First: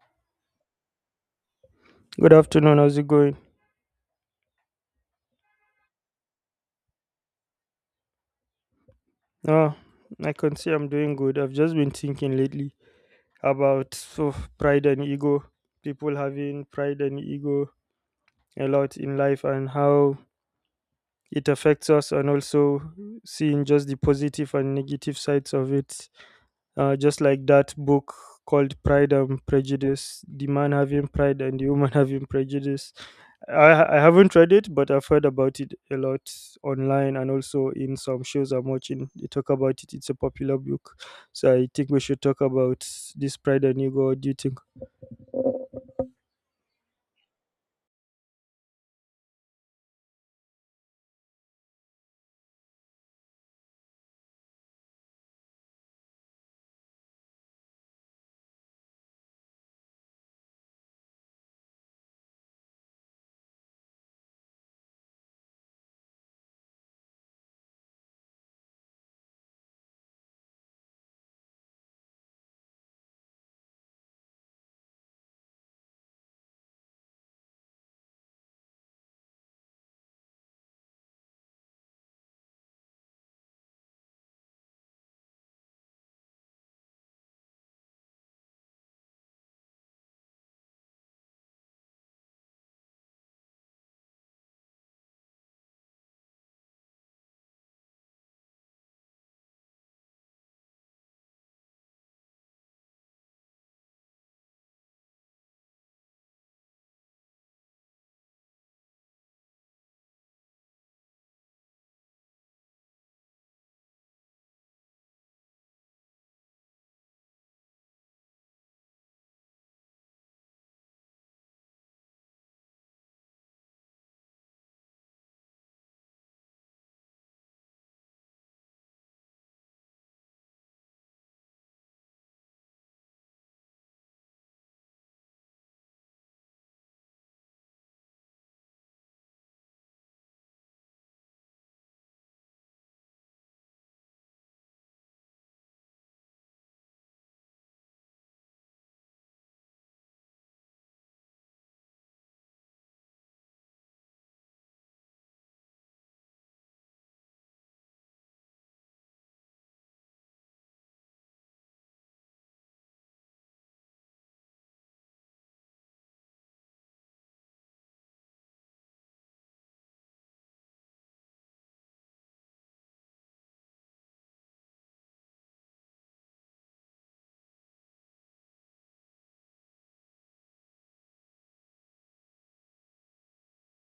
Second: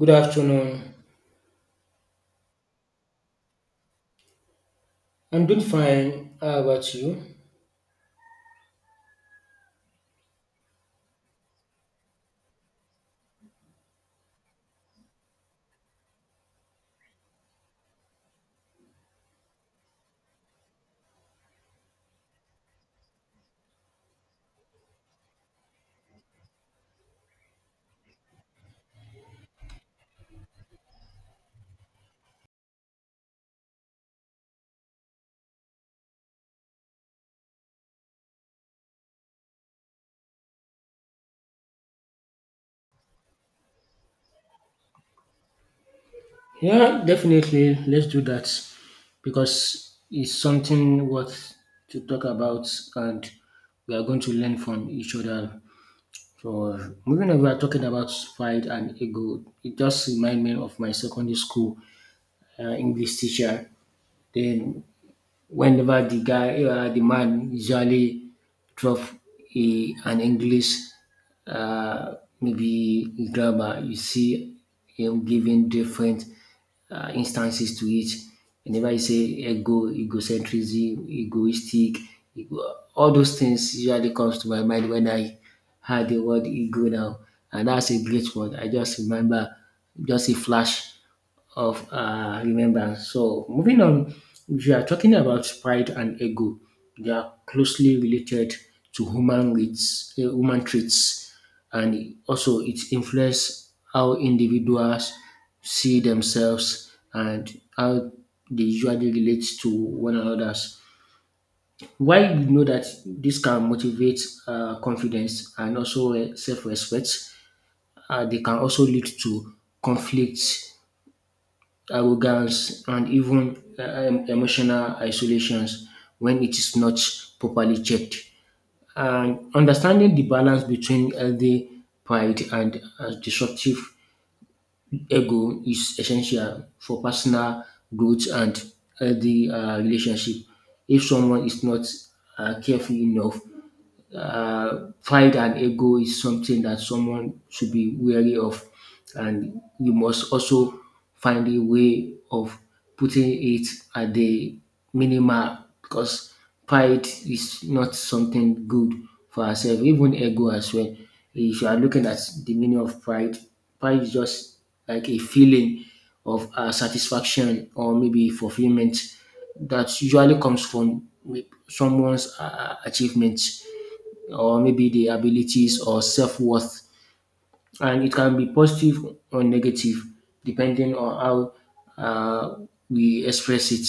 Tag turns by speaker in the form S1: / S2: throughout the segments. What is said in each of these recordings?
S1: Good afternoon.
S2: Good afternoon. How's it going?
S1: I'm doing fine. How about you?
S2: Oh, I can say I'm doing good. I've just been thinking lately about so pride and ego. People having pride and ego a lot in life and how it affects us, and also seeing just the positive and negative sides of it. Just like that book called Pride and Prejudice, the man having pride and the woman having prejudice. I haven't read it, but I've heard about it a lot online and also in some shows I'm watching. They talk about it. It's a popular book. So I think we should talk about this pride and ego. What do you think?
S1: Yeah, definitely. Let's do that because it's something worth to talk about, and we are going to learn from each other. So, moving on, we are talking about pride and ego. It just reminds me of my secondary school English teacher. Then whenever the guy, the man usually drop a, an English, uh, maybe grammar, you see him giving different instances to it. Whenever you say ego, egocentrism, egoistic, ego, all those things usually comes to my mind when I heard the word ego now, and that's a great word. I just remember, just a flash of remembrance. So, moving on, if you are talking about pride and ego, they are closely related to human rights, human traits, and also it influences how individuals see themselves and how they usually relate to one another. Why you know that this can motivate confidence and also self respect, they can also lead to conflicts arrogance, and even emotional isolations when it is not properly checked. And understanding the balance between healthy pride and disruptive ego is essential for personal growth and healthy relationship. If someone is not careful enough, pride and ego is something that someone should be wary of, and you must also find a way of putting it at the minimal because pride is not something good for ourselves, even ego as well. If you are looking at the meaning of pride, pride is just like a feeling of satisfaction or maybe fulfillment that usually comes from someone's achievement or maybe the abilities or self worth. And it can be positive or negative depending on how we express it.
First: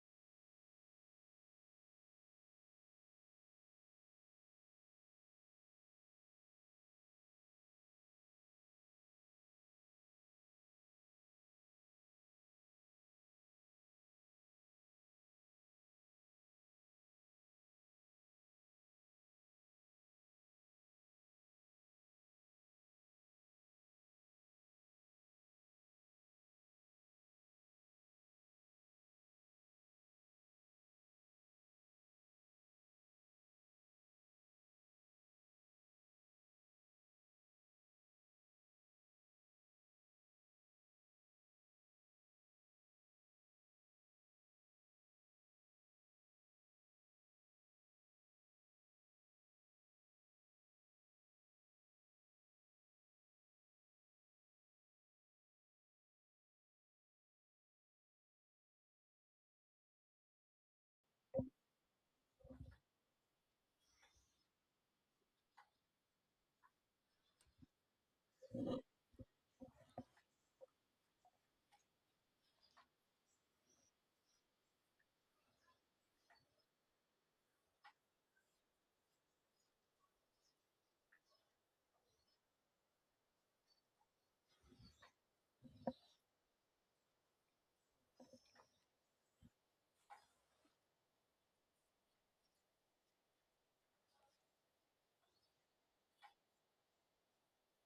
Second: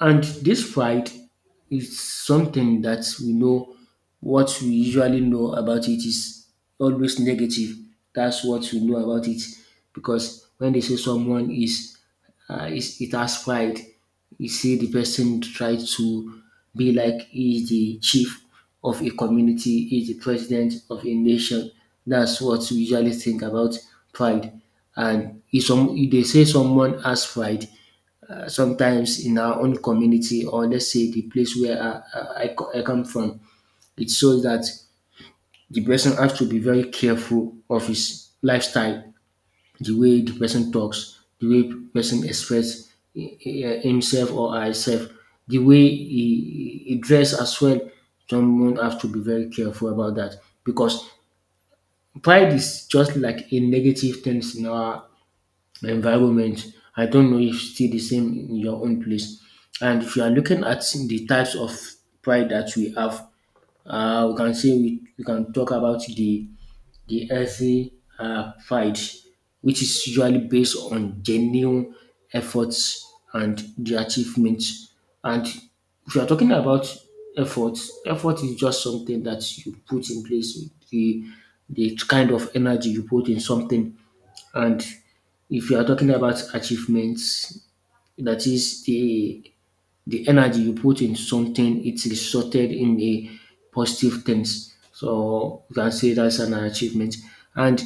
S1: And this pride is something that we know what we usually know about it is always negative. That's what we know about it because when they say someone is it has pride, you see the person try to be like he is the chief of a community, he is the president of a nation. That's what we usually think about pride. And if some if they say someone has pride, sometimes in our own community or let's say the place where I come from, it shows that the person has to be very careful of his lifestyle, the way the person talks, the way the person expresses himself or herself, the way he dress as well. Someone has to be very careful about that because pride is just like a negative thing in our the environment. I don't know if it's still the same in your own place. And if you are looking at the types of pride that we have, we can say we can talk about the earthy pride, which is usually based on genuine efforts and the achievements. And if you are talking about effort, effort is just something that you put in place, the the kind of energy you put in something and if you are talking about achievements, that is the energy you put in something, it's resulted in a positive things. So you can say that's an achievement. And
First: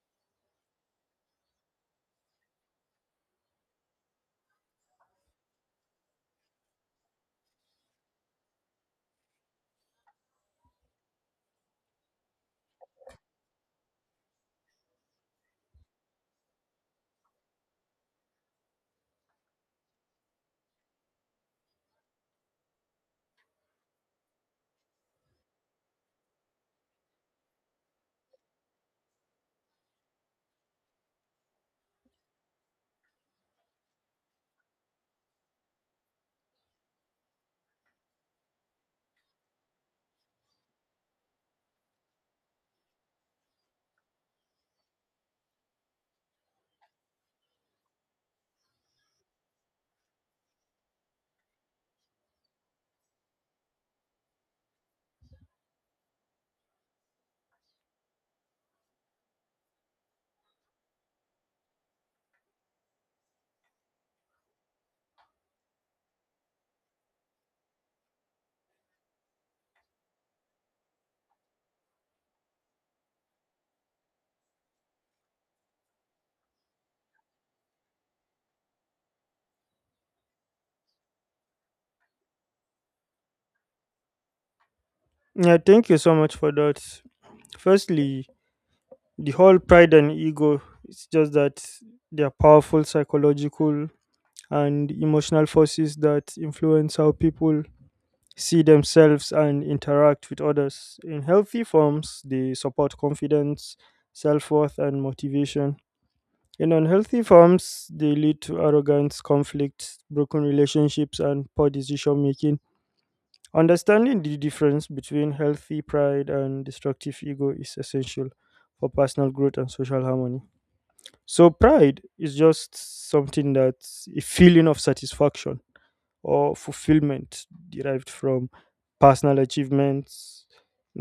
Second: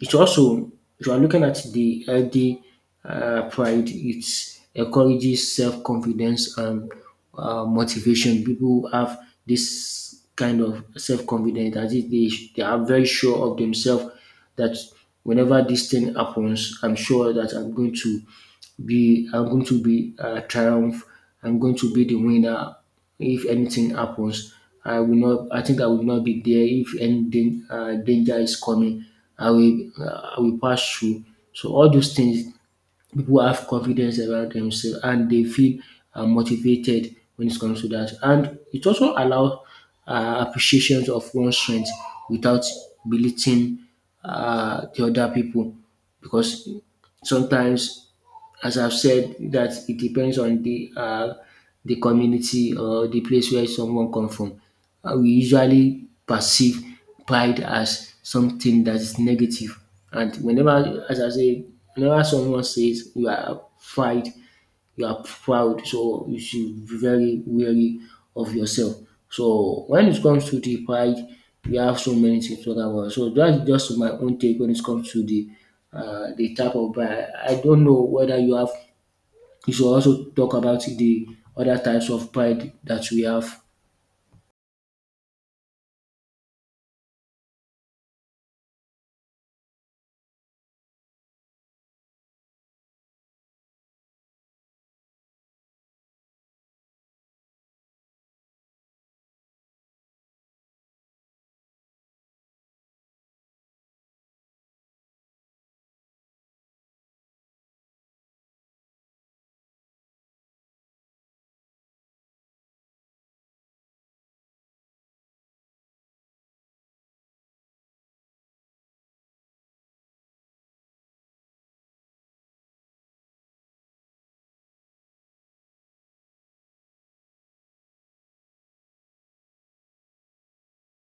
S1: it's also, if you are looking at the healthy pride, it encourages self confidence and motivation. People have this kind of self confidence, that is, they are very sure of themselves that whenever this thing happens, I'm sure that I'm going to be triumph. I'm going to be the winner. If anything happens, I will not. I think I will not be there. If any danger is coming, I will pass through. So all those things people have confidence about themselves and they feel motivated when it comes to that. And it also allows appreciation of one's strength without belittling the other people because sometimes as I've said, that it depends on the community or the place where someone come from. We usually perceive pride as something that is negative, and whenever, as I say, whenever someone says you are pride, you are proud. So you should be very wary of yourself. So when it comes to the pride, we have so many things to talk about. So that's just my own take when it comes to the type of pride. I don't know whether you have. You should also talk about the other types of pride that we have.
S2: Yeah, thank you so much for that. Firstly, the whole pride and ego, it's just that they are powerful psychological and emotional forces that influence how people see themselves and interact with others. In healthy forms, they support confidence, self-worth, and motivation. In unhealthy forms, they lead to arrogance, conflict, broken relationships, and poor decision making. Understanding the difference between healthy pride and destructive ego is essential for personal growth and social harmony. So pride is just something that's a feeling of satisfaction or fulfillment derived from personal achievements,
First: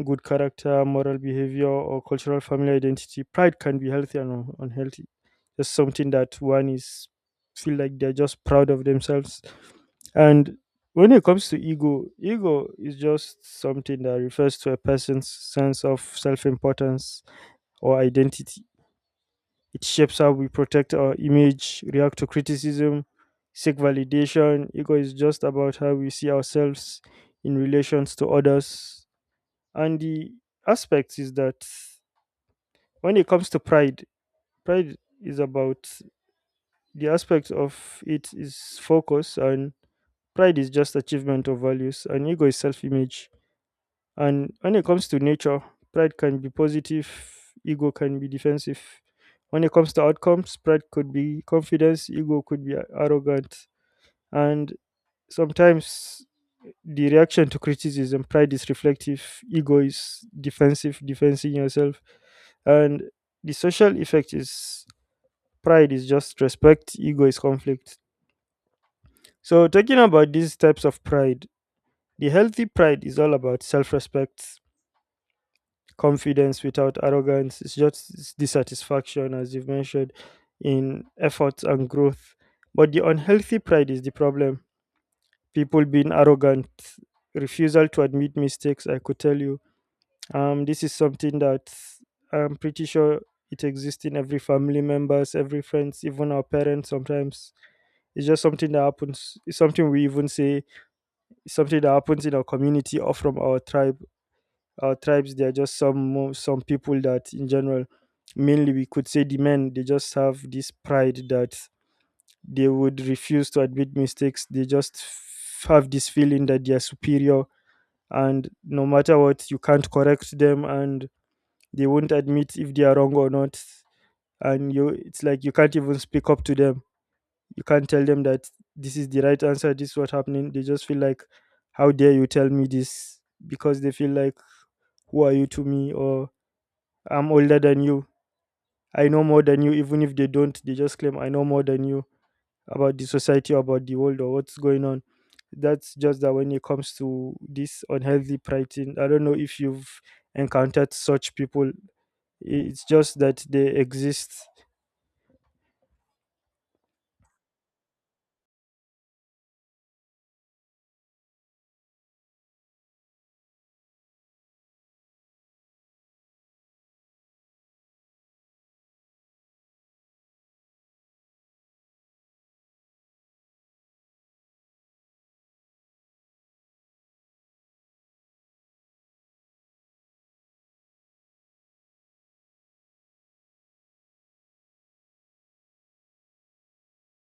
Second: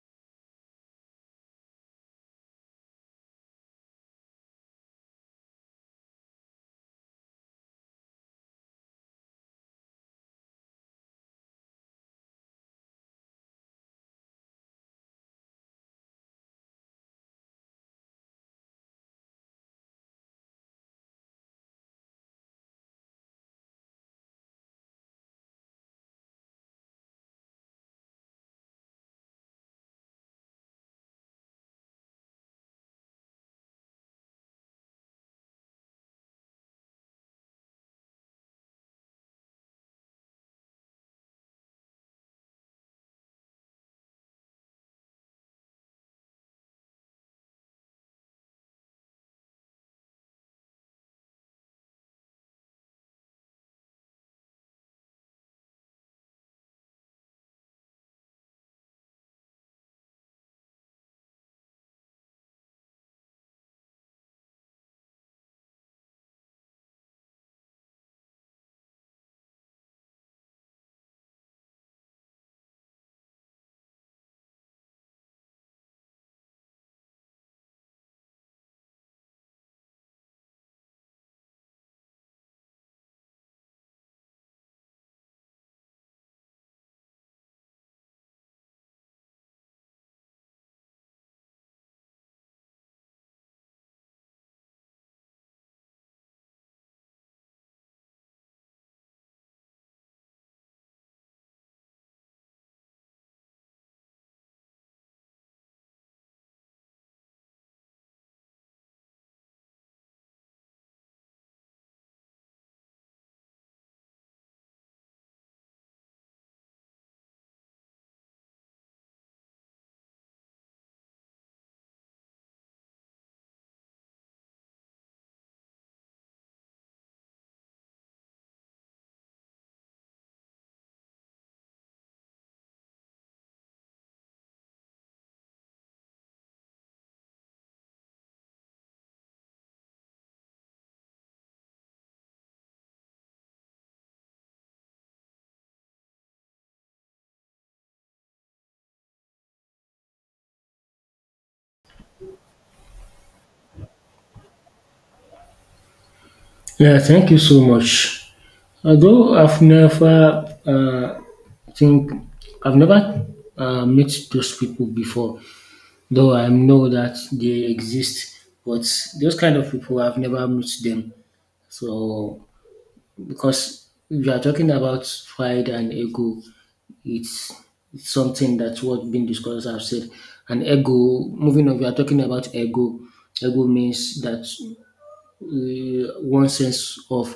S2: good character, moral behavior, or cultural family identity. Pride can be healthy and unhealthy. Just something that one is feel like they're just proud of themselves. And when it comes to ego, ego is just something that refers to a person's sense of self-importance or identity. It shapes how we protect our image, react to criticism, seek validation. Ego is just about how we see ourselves in relations to others. And the aspect is that when it comes to pride, pride is about, the aspect of it is focus, and pride is just achievement of values and ego is self-image. And when it comes to nature, pride can be positive, ego can be defensive. When it comes to outcomes, pride could be confidence, ego could be arrogant. And sometimes the reaction to criticism, pride is reflective, ego is defensive, defending yourself. And the social effect is pride is just respect, ego is conflict. So, talking about these types of pride, the healthy pride is all about self respect, confidence without arrogance. It's just dissatisfaction, as you've mentioned, in efforts and growth. But the unhealthy pride is the problem. People being arrogant, refusal to admit mistakes, I could tell you. This is something that I'm pretty sure it exists in every family members, every friends, even our parents sometimes. It's just something that happens. It's something we even say, it's something that happens in our community or from our tribe, our tribes. There are just some people that in general, mainly we could say the men, they just have this pride that they would refuse to admit mistakes. They just have this feeling that they are superior, and no matter what, you can't correct them, and they won't admit if they are wrong or not. And you, it's like you can't even speak up to them. You can't tell them that this is the right answer, this is what happening. They just feel like, how dare you tell me this, because they feel like, who are you to me, or I'm older than you. I know more than you, even if they don't, they just claim I know more than you about the society, about the world, or what's going on. That's just that when it comes to this unhealthy pricing, I don't know if you've encountered such people. It's just that they exist.
S1: Yeah, thank you so much. Although think I've never met those people before, though I know that they exist, but those kind of people I've never met them. So because if you are talking about pride and ego, it's, it's something that's what been discussed. I've said, and ego. Moving on, we are talking about ego. Ego means that one sense of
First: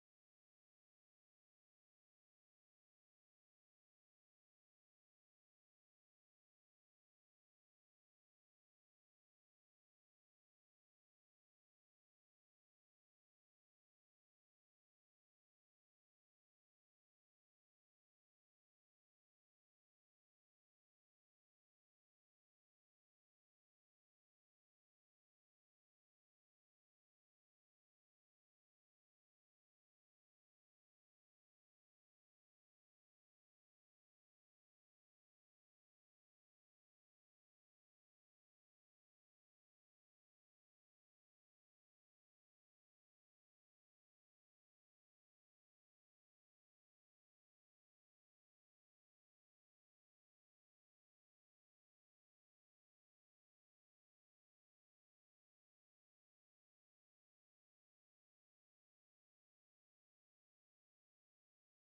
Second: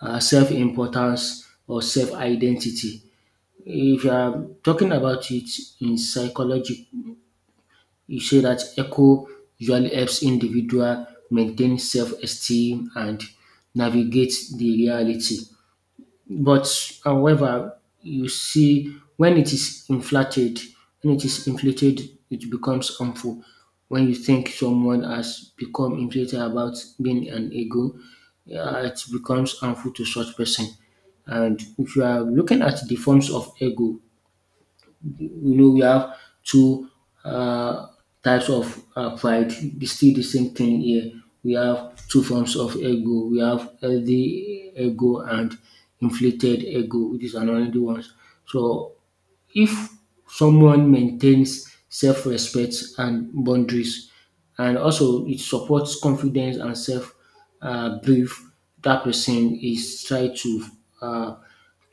S1: self-importance or self-identity. If you are talking about it in psychology, you say that echo usually helps individual maintain self-esteem and navigate the reality. But however, you see when it is inflated, it becomes harmful. When you think someone has become inflated about being an ego, yeah, it becomes harmful to such person. And if you are looking at the forms of ego, you know we have two uh, types of pride. It's still the same thing here. We have two forms of ego. We have healthy ego and inflated ego, which is another ones. So if someone maintains self-respect and boundaries and also it supports confidence and self belief, dat person is try to um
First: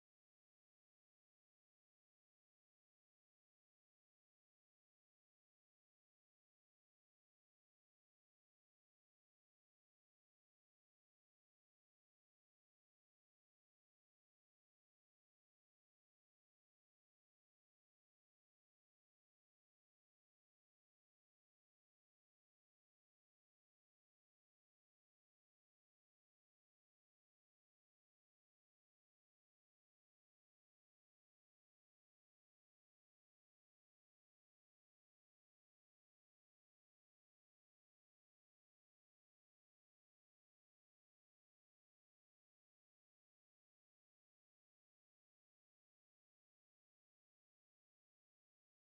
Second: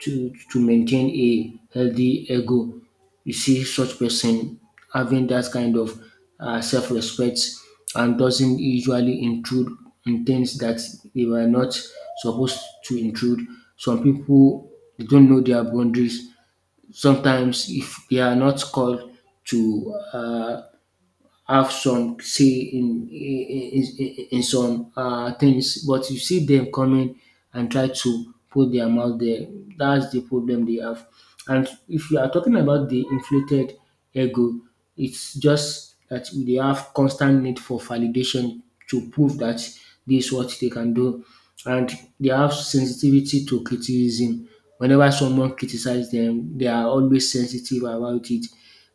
S1: maintain a healthy ego. You see such person having that kind of self-respect and doesn't usually intrude in things dat they were not supposed to intrude. Some people they don't know their boundaries sometimes if they are not called to have some say in some things but you see them coming and try to put their mouth there. That's the problem they have. And if you are talking about the inflated ego, it's just that they have constant need for validation to prove that this is what they can do. And they have sensitivity to criticism. Whenever someone criticizes them, they are always sensitive about it.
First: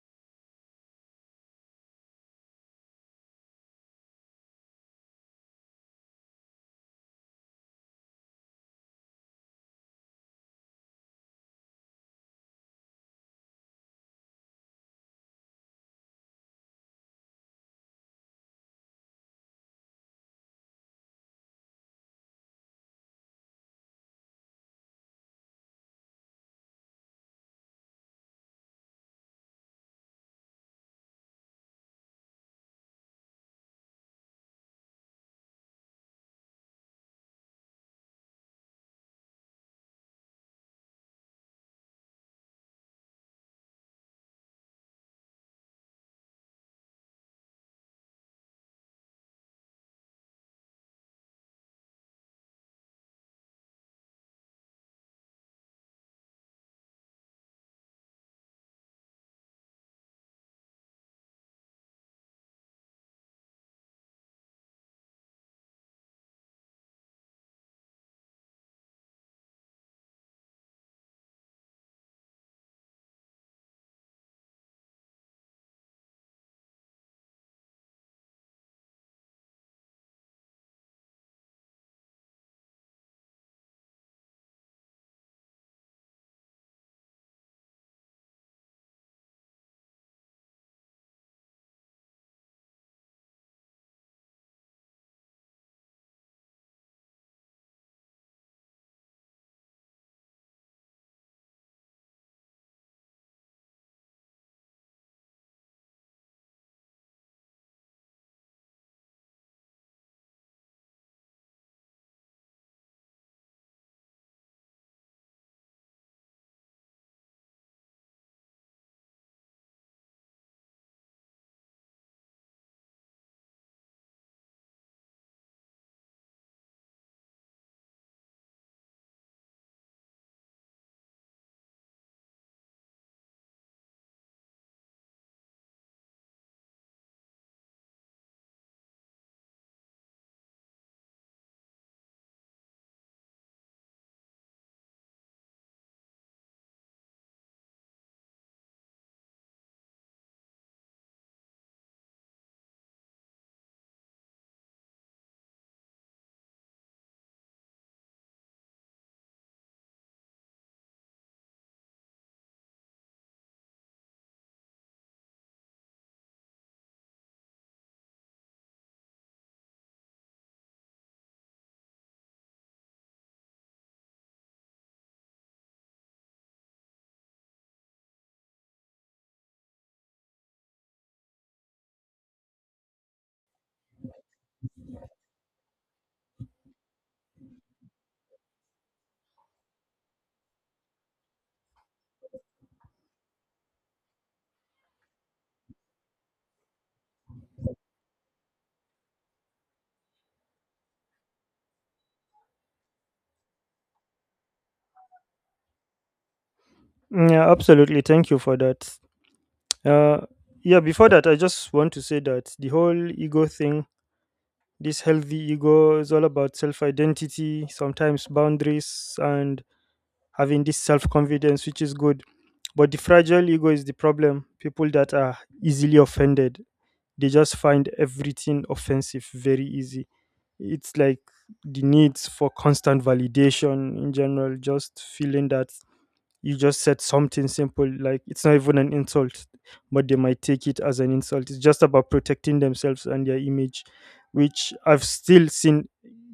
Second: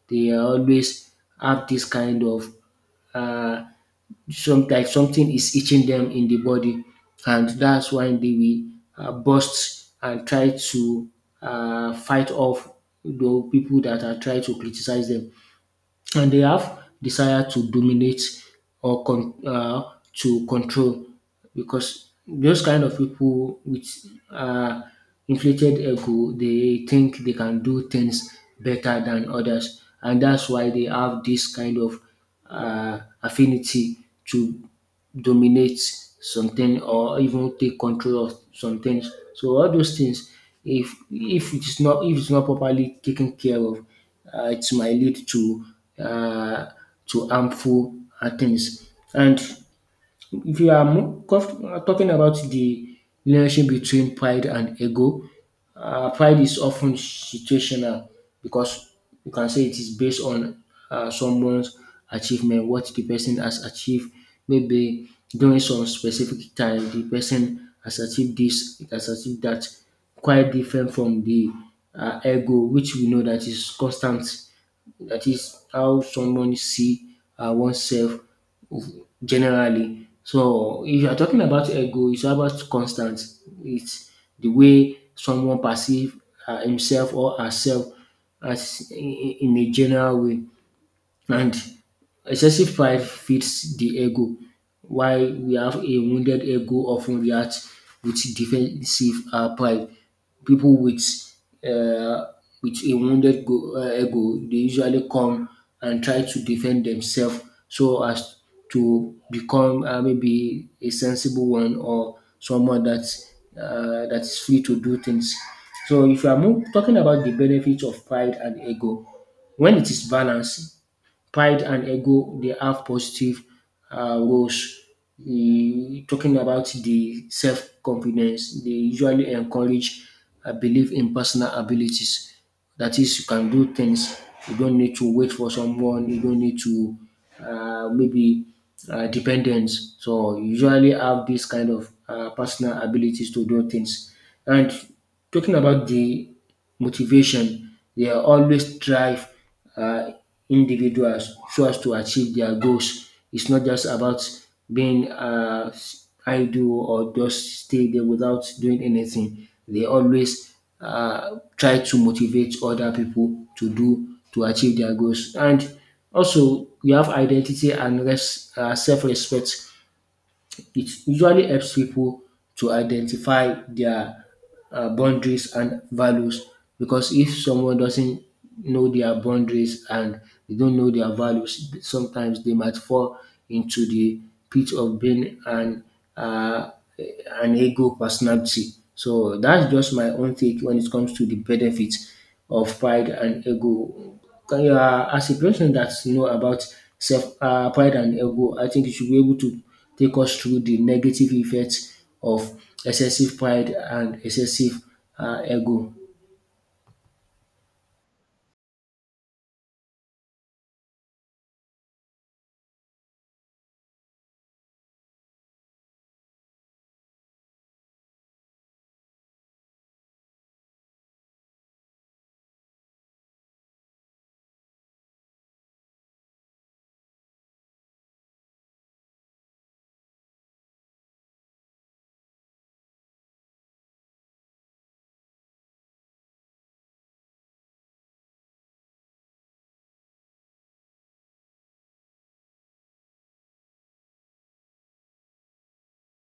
S1: They are always have this kind of uh, some like something is itching them in the body, and that's why they will burst and try to fight off the people that are trying to criticize them and they have desire to dominate or to control because those kind of people with uh, inflated ego they think they can do things better than others and that's why they have this kind of affinity to dominate something or even take control of some things. So all those things, if it's not properly taken care of, it might lead uh, to harmful things. And if you are more talking about the relationship between pride and ego, pride is often situational because you can say it is based on someone's achievement, what the person has achieved. Maybe during some specific time, the person has achieved this, it has achieved that, quite different from the ego, which we know that is constant. That is how someone see oneself generally. So if you are talking about ego, it's about constant. It's the way someone perceive himself or herself as in a general way. And excessive pride feeds the ego, while we have a wounded ego often reacts with defensive pride. People uh, with a ego, they usually come and try to defend themselves so as to become maybe a sensible one or someone that's that is free to do things. So if you are talking about the benefits of pride and ego, when it is balanced, pride and ego they have positive roles. Mm, talking about the self confidence, they usually encourage a belief in personal abilities. That is, you can do things. You don't need to wait for someone. You don't need to maybe dependence. So you usually have this kind of personal abilities to do things. And talking about the motivation, they always strive uh, individuals so as to achieve their goals. It's not just about being idle or just stay there without doing anything. They always try to motivate other people to achieve their goals. And also, you have identity and self-respect. It usually helps people to identify their boundaries and values because if someone doesn't know their boundaries and they don't know their values, sometimes they might fall into the pit of being uh, an ego personality. So that's just my own take when it comes to the benefits of pride and ego. Can you, as a person that know about self pride and ego, I think you should be able to take us through the negative effects of excessive pride and excessive ego.
S2: Mm, yeah, absolutely. Thank you for that. Uh, yeah, before that, I just want to say that the whole ego thing, this healthy ego, is all about self identity, sometimes boundaries, and having this self confidence, which is good. But the fragile ego is the problem. People that are easily offended, they just find everything offensive very easy. It's like the needs for constant validation in general, just feeling that you just said something simple, like it's not even an insult, but they might take it as an insult. It's just about protecting themselves and their image, which I've still seen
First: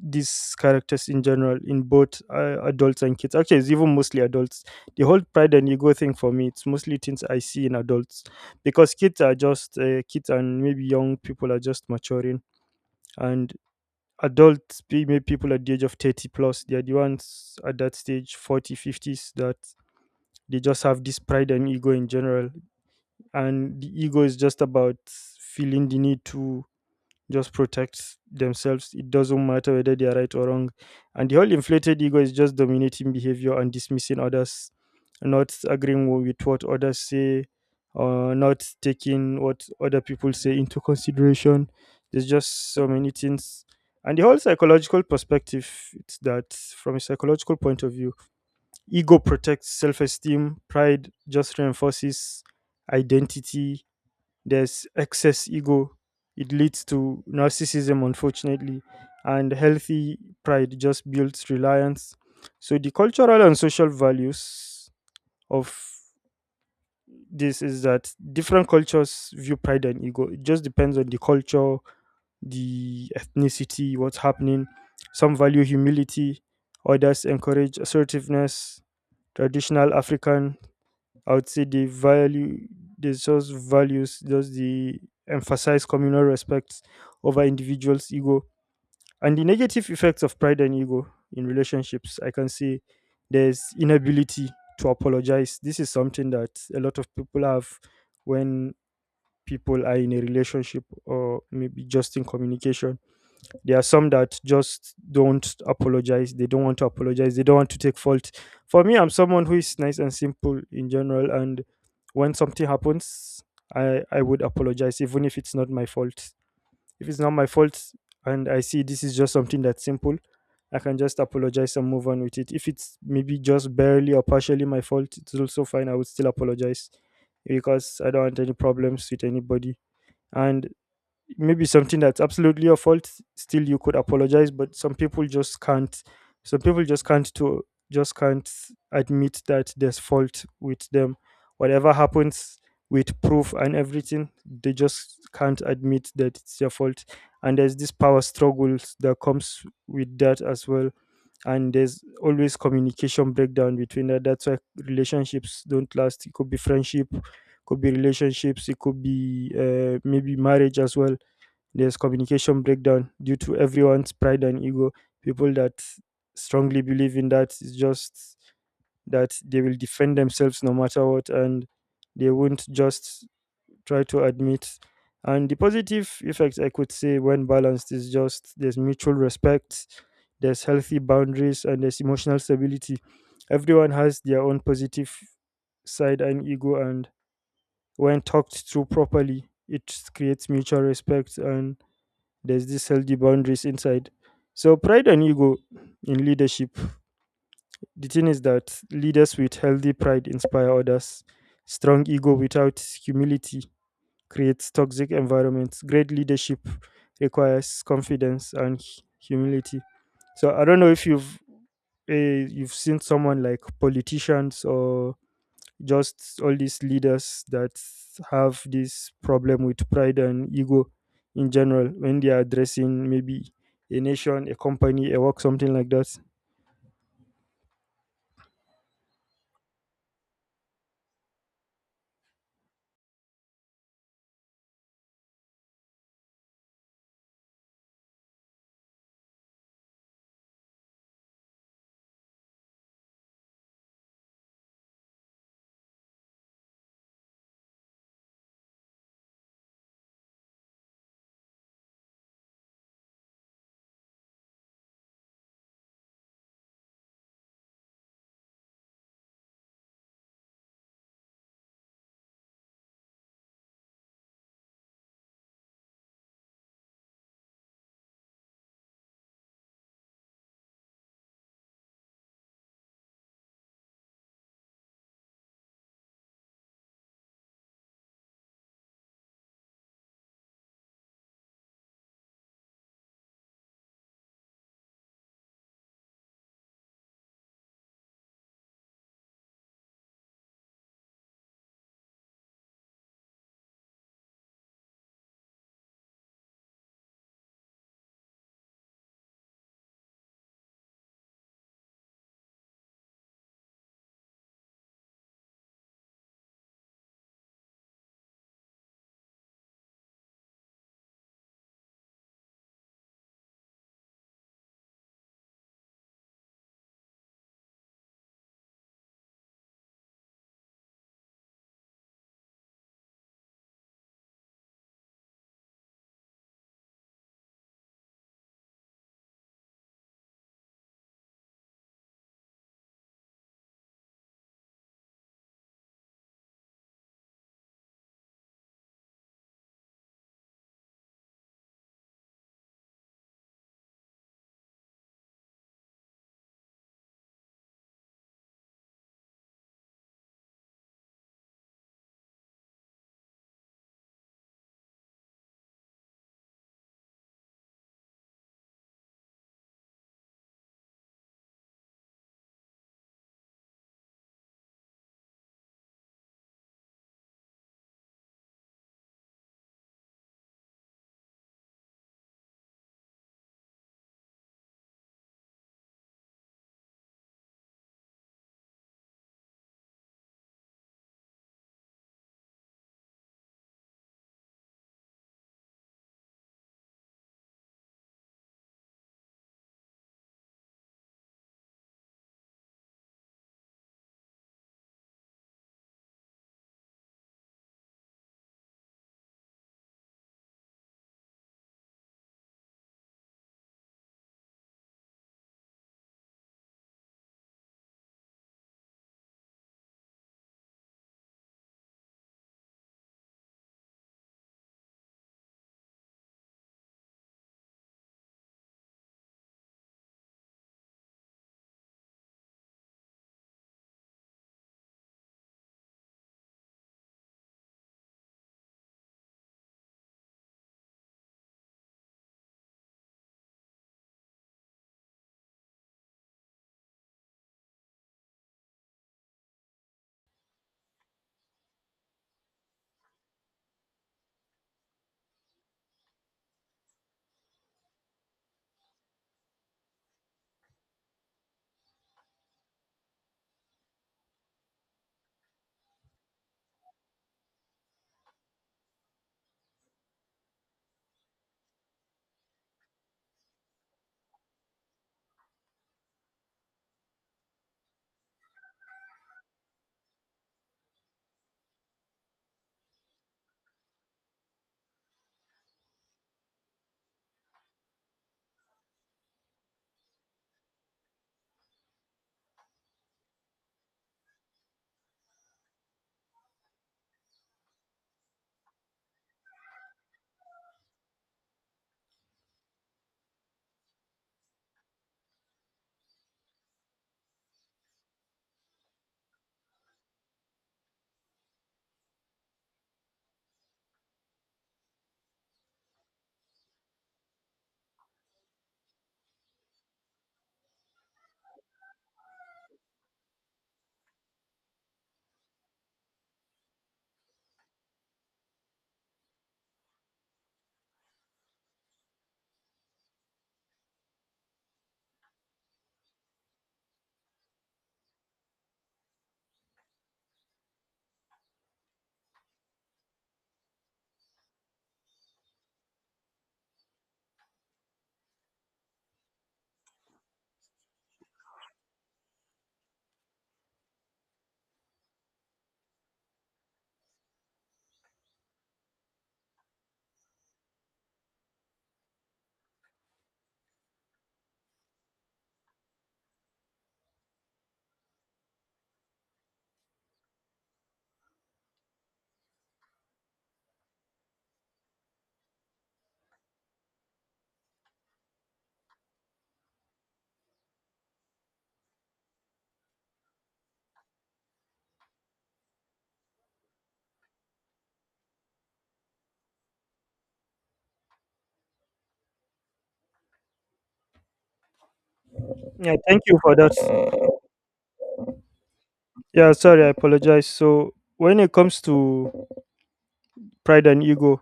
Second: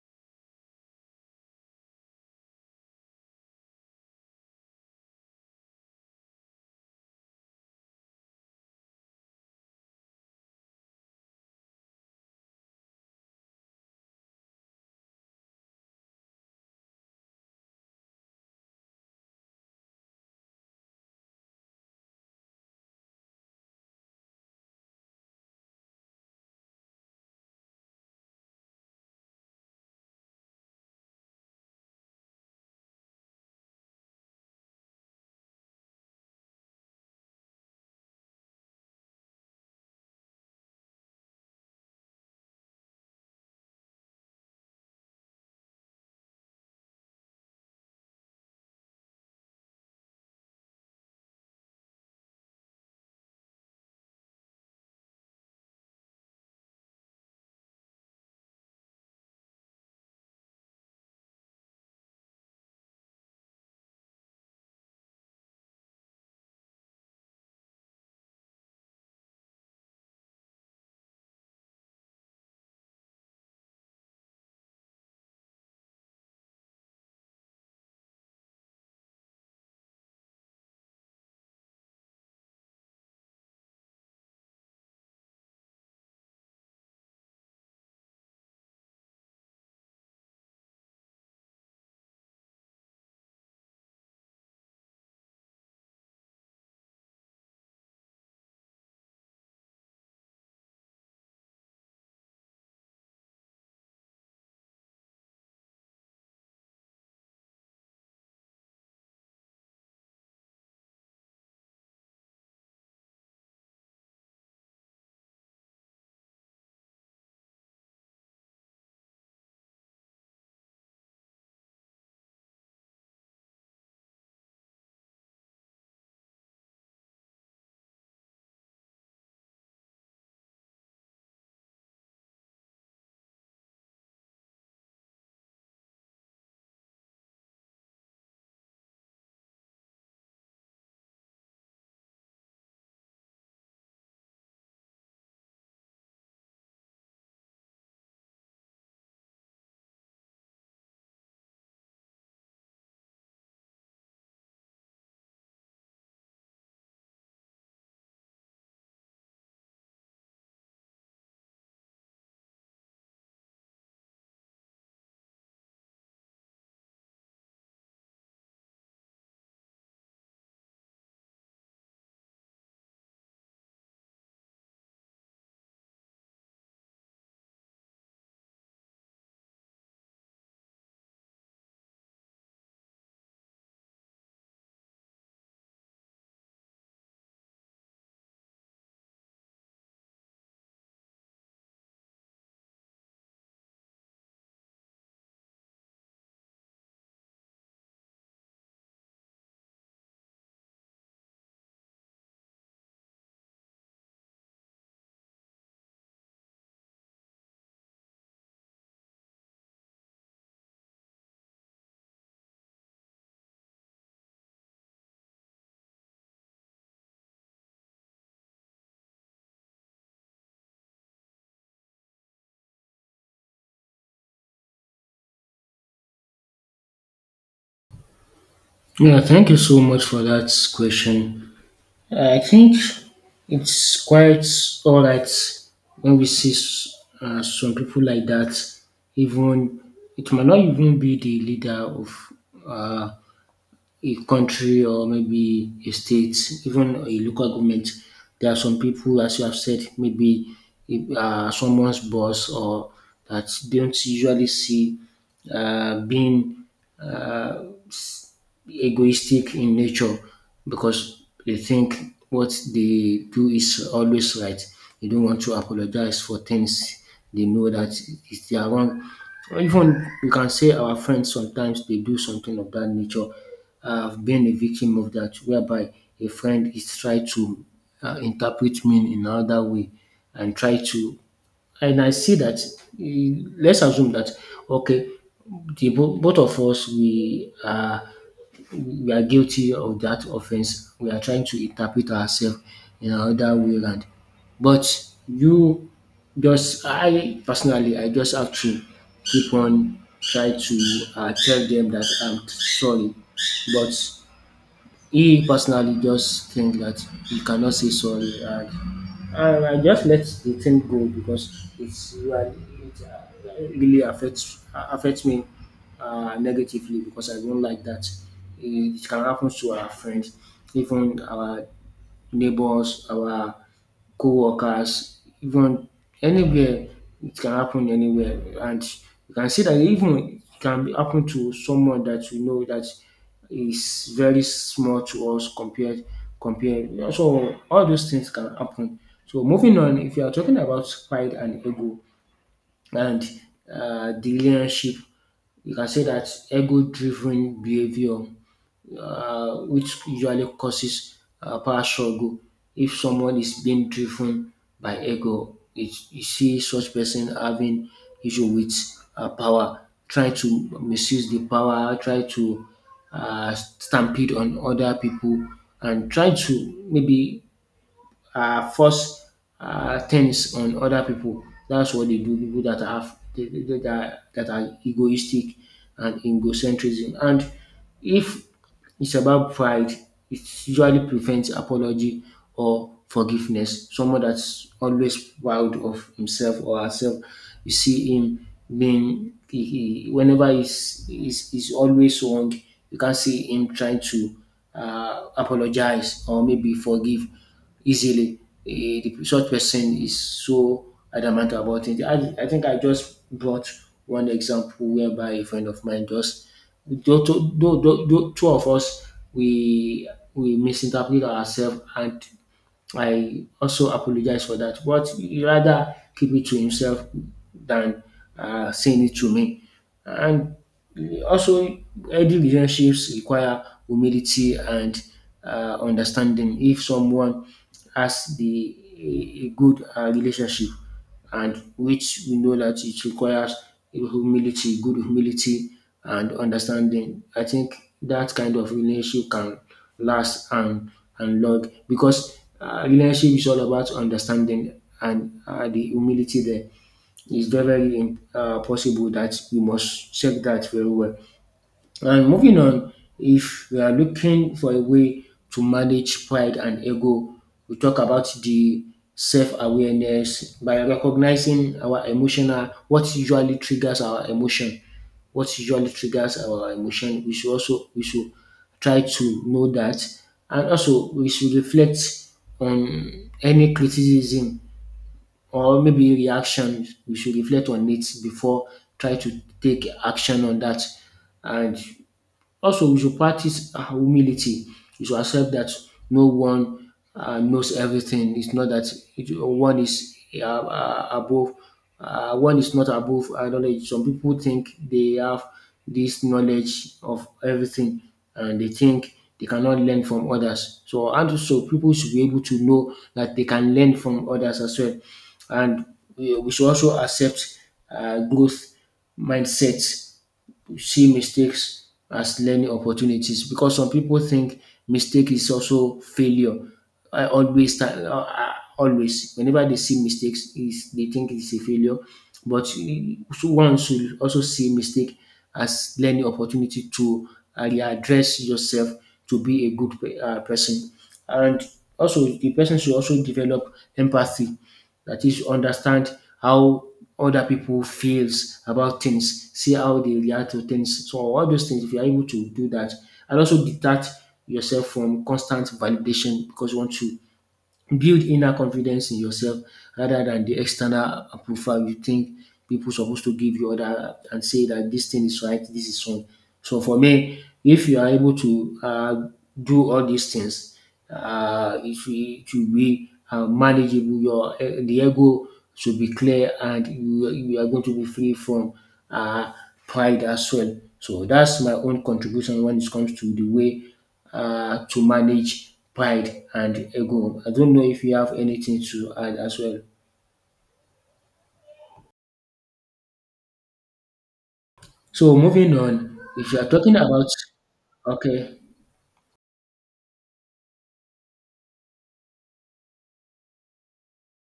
S2: these characters in general in both adults and kids. Actually, it's even mostly adults. The whole pride and ego thing for me, it's mostly things I see in adults, because kids are just kids, and maybe young people are just maturing. And maybe people at the age of 30 plus, they are the ones at that stage, 40, fifties, that they just have this pride and ego in general. And the ego is just about feeling the need to just protect themselves. It doesn't matter whether they are right or wrong. And the whole inflated ego is just dominating behavior and dismissing others, not agreeing with what others say, or not taking what other people say into consideration. There's just so many things. And the whole psychological perspective, it's that from a psychological point of view, ego protects self esteem, pride just reinforces identity. There's excess ego, it leads to narcissism, unfortunately, and healthy pride just builds reliance. So, the cultural and social values of this is that different cultures view pride and ego. It just depends on the culture, the ethnicity, what's happening. Some value humility, others encourage assertiveness. Traditional African, I would say the value, the source values, just the emphasize communal respect over individuals' ego. And the negative effects of pride and ego in relationships, I can see there's inability to apologize. This is something that a lot of people have. When people are in a relationship, or maybe just in communication, there are some that just don't apologize. They don't want to apologize. They don't want to take fault. For me, I'm someone who is nice and simple in general. And when something happens, I would apologize, even if it's not my fault. If it's not my fault and I see this is just something that's simple, I can just apologize and move on with it. If it's maybe just barely or partially my fault, it's also fine. I would still apologize because I don't want any problems with anybody. And maybe something that's absolutely your fault, still you could apologize, but some people just can't. Some people just can't admit that there's fault with them. Whatever happens, with proof and everything, they just can't admit that it's their fault. And there's this power struggles that comes with that as well. And there's always communication breakdown between that. That's why relationships don't last. It could be friendship, could be relationships, it could be maybe marriage as well. There's communication breakdown due to everyone's pride and ego. People that strongly believe in that is just that they will defend themselves no matter what, and they won't just try to admit. And the positive effects, I could say, when balanced, is just there's mutual respect, there's healthy boundaries, and there's emotional stability. Everyone has their own positive side and ego, and when talked through properly, it creates mutual respect and there's this healthy boundaries inside. So pride and ego in leadership. The thing is that leaders with healthy pride inspire others. Strong ego without humility creates toxic environments. Great leadership requires confidence and humility. So I don't know if you've you've seen someone like politicians or just all these leaders that have this problem with pride and ego in general, when they are addressing maybe a nation, a company, a work, something like that.
S1: Yeah, thank you so much for that question. I think it's quite all right when we see some people like that. Even it might not even be the leader of uh, a country or maybe a state, even a local government, there are some people, as you have said, maybe someone's boss or that don't usually see being egoistic in nature because they think what they do is always right. They don't want to apologize for things they know that is their wrong. Or even you can say our friends sometimes they do something of that nature. I've been a victim of that, whereby a friend is try to interpret me in another way and try to. And I see that let's assume that okay, the both of us we are guilty of that offense. We are trying to interpret ourselves in another way round. But you just I personally I just have to keep on try to tell them that I'm sorry. But he personally just think that he cannot say sorry, and I just let the thing go because it's really it really affects me negatively because I don't like that. It can happen to our friends, even our neighbors, our co-workers, even anywhere. It can happen anywhere, and you can see that even it can be happen to someone that you know that is very small to us compared. So all those things can happen. So moving on, if you are talking about pride and ego and the relationship, you can say that ego-driven behavior which usually causes power struggle. If someone is being driven by ego it, you see such person having issue with power, trying to misuse the power, try to stampede on other people and try to maybe force things on other people. That's what they do. People that have that are egoistic and egocentrism. And if it's about pride, it usually prevents apology or forgiveness. Someone that's always proud of himself or herself, you see him being he whenever he's always wrong, you can't see him trying to apologize or maybe forgive easily. The such person is so adamant about it. I think I just brought one example whereby a friend of mine just though two of us we we misinterpret ourselves and I also apologize for that, but he rather keep it to himself than saying it to me. And also, healthy relationships require humility and understanding. If someone has the a good relationship, and which we know that it requires humility, good humility and understanding. I think that kind of relationship can last and long because relationship is all about understanding and the humility there. It's very, very possible that we must check that very well. And moving on, if we are looking for a way to manage pride and ego, we talk about the self awareness by recognizing our emotional, what usually triggers our emotion. What usually triggers our emotion, we should try to know that, and also we should reflect on any criticism or maybe reaction. We should reflect on it before try to take action on that. And also, we should practice humility. We should accept that no one knows everything. It's not that one is above, one is not above knowledge. Some people think they have this knowledge of everything and they think they cannot learn from others. So, and so people should be able to know that they can learn from others as well. And we should also accept growth mindset, see mistakes as learning opportunities because some people think mistake is also failure. I always, ti- uh, uh, Always, whenever they see mistakes, is they think it's a failure. So one should also see mistake as learning opportunity to readdress yourself to be a good person, and also the person should also develop empathy, that is, understand how other people feels about things, see how they react to things. So all those things, if you are able to do that, and also detach yourself from constant validation because you want to build inner confidence in yourself rather than the external approval you think people supposed to give you other and say that this thing is right, this is wrong. So for me, if you are able to do all these things, it will be manageable. The ego should be clear, and you are going to be free from uh, pride as well. So that's my own contribution when it comes to the way to manage pride and ego. I don't know if you have anything to add as well. So moving
S2: Yeah,
S1: on,
S2: thank you
S1: if
S2: for
S1: you are
S2: that.
S1: talking about okay,
S2: Yeah, sorry, I apologize. So, when it comes to pride and ego,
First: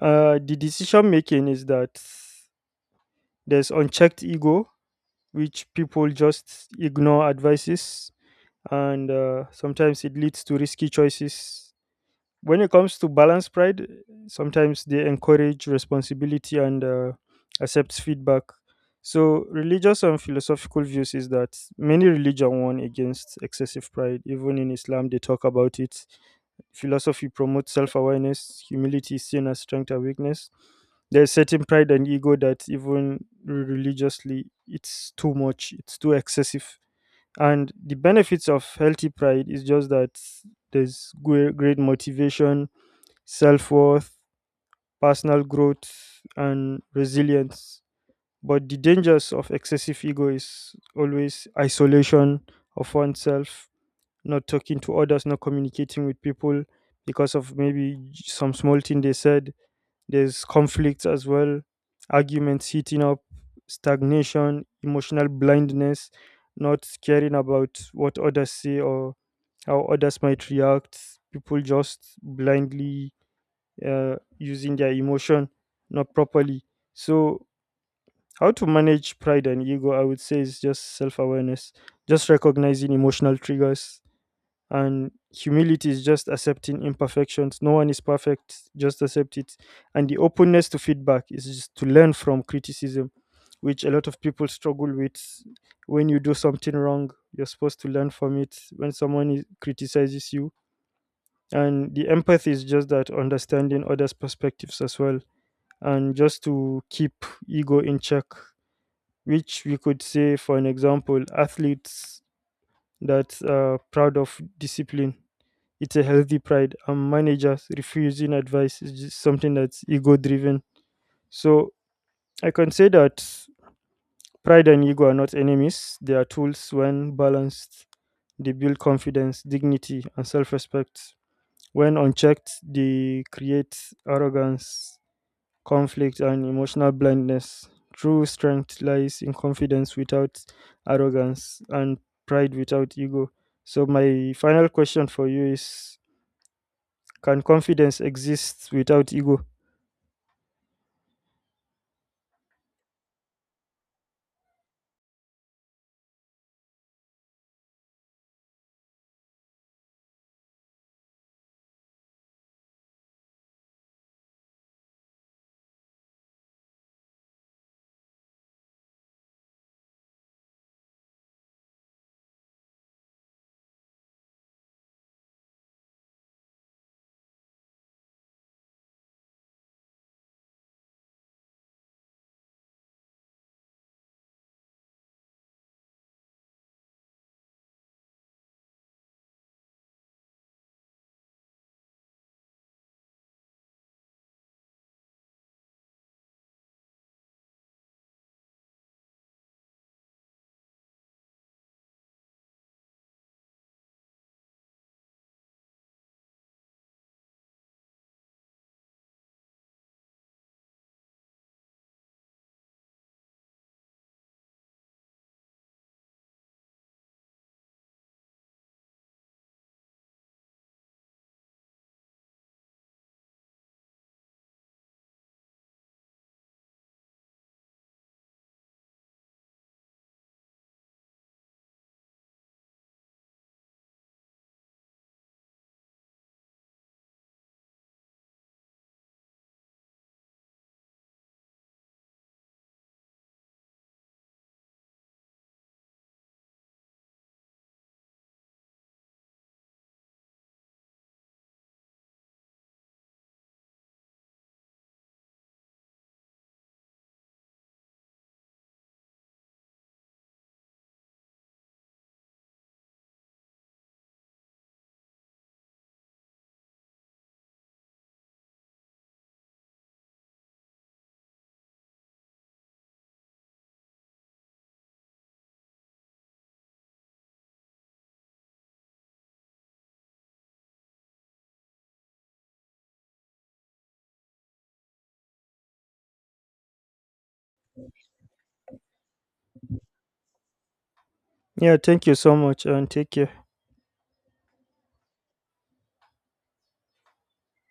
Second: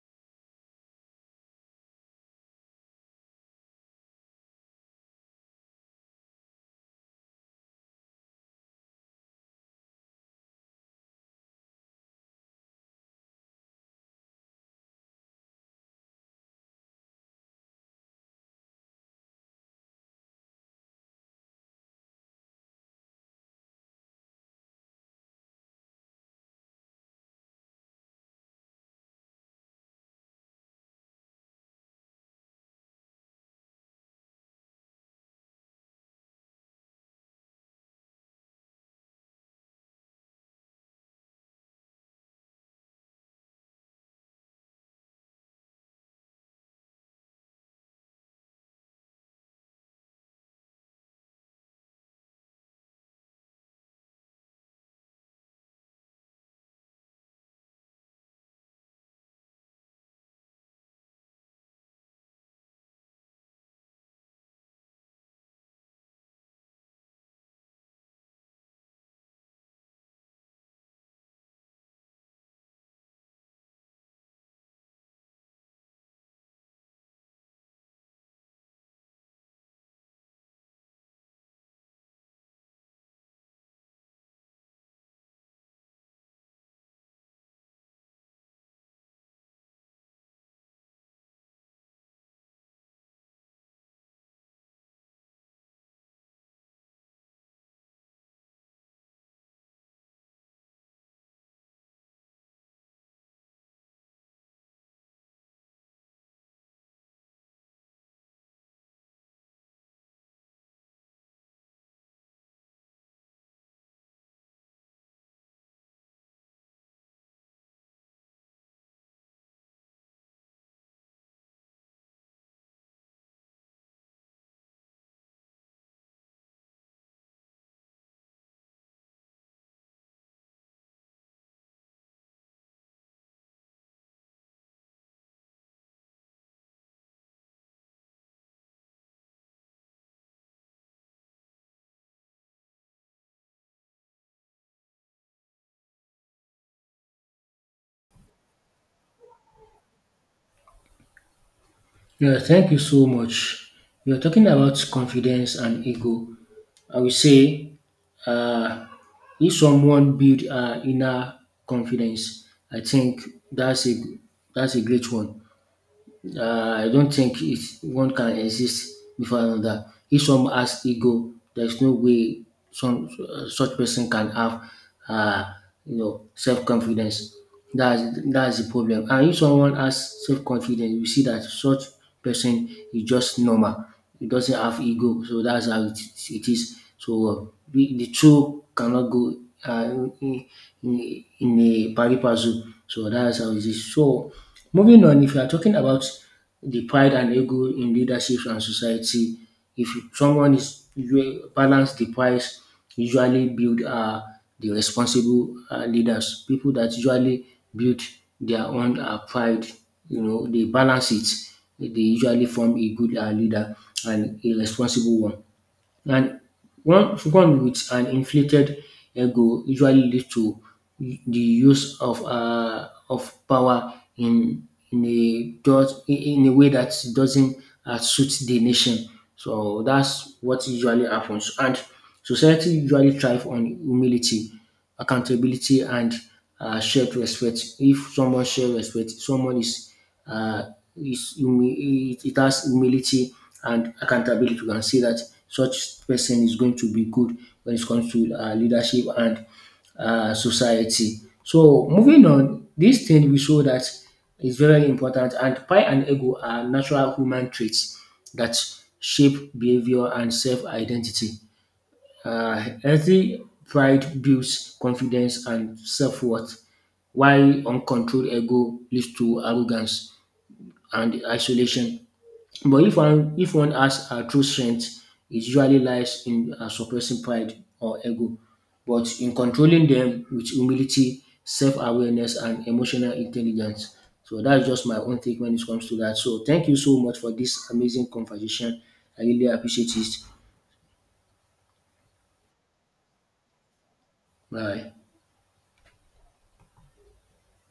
S2: the decision making is that there's unchecked ego, which people just ignore advices, and sometimes it leads to risky choices. When it comes to balance pride, sometimes they encourage responsibility and accepts feedback. So religious and philosophical views is that many religion warn against excessive pride, even in Islam they talk about it. Philosophy promotes self-awareness. Humility is seen as strength and weakness. There's certain pride and ego that, even religiously, it's too much, it's too excessive. And the benefits of healthy pride is just that there's great motivation, self worth, personal growth, and resilience. But the dangers of excessive ego is always isolation of oneself, not talking to others, not communicating with people because of maybe some small thing they said. There's conflicts as well, arguments heating up, stagnation, emotional blindness, not caring about what others say or how others might react. People just blindly using their emotion not properly. So, how to manage pride and ego, I would say, is just self awareness, just recognizing emotional triggers. And humility is just accepting imperfections. No one is perfect, just accept it. And the openness to feedback is just to learn from criticism, which a lot of people struggle with. When you do something wrong, you're supposed to learn from it. When someone is, criticizes you, and the empathy is just that understanding others' perspectives as well, and just to keep ego in check, which we could say, for an example, athletes that are proud of discipline. It's a healthy pride, and managers refusing advice is just something that's ego driven. So I can say that pride and ego are not enemies, they are tools when balanced. They build confidence, dignity, and self respect. When unchecked, they create arrogance, conflict, and emotional blindness. True strength lies in confidence without arrogance and pride without ego. So, my final question for you is, can confidence exist without ego?
S1: yeah, thank you so much. We are talking about confidence and ego. I will say, uh, if someone build inner confidence, I think that's a that's a great one. I don't think one can exist before another. If some has ego, there's no way some such person can have, uh, you know, self confidence. That's the problem. And if someone has self confidence, you see that such person is just normal. He doesn't have ego, so that's how it is. So the two cannot go uh, in, in a pari passu. So that's how it is. So moving on, if you are talking about the pride and ego in leadership and society, if someone is you balance the pride, usually build the responsible leaders, people that usually build their own pride, you know, they balance it. They usually form a good leader and a responsible one. And one with an inflated ego usually leads to the use of power in a way that doesn't suit the nation. So that's what usually happens. And society usually thrive on humility, accountability, and shared respect. If someone shares respect, someone is uh, it has humility and accountability. You can see that such person is going to be good when it comes to leadership and society. So moving on, this thing we show that is very important, and pride and ego are natural human traits that shape behavior and self-identity. Healthy pride builds confidence and self-worth, while uncontrolled ego leads to arrogance and isolation. But if one has a true strength, it usually lies in suppressing pride or ego, but in controlling them with humility, self-awareness, and emotional intelligence. So that's just my own take when it comes to that. So thank you so much for this amazing conversation. I really appreciate it.
S2: Yeah, thank you so much and take care.
S1: Bye.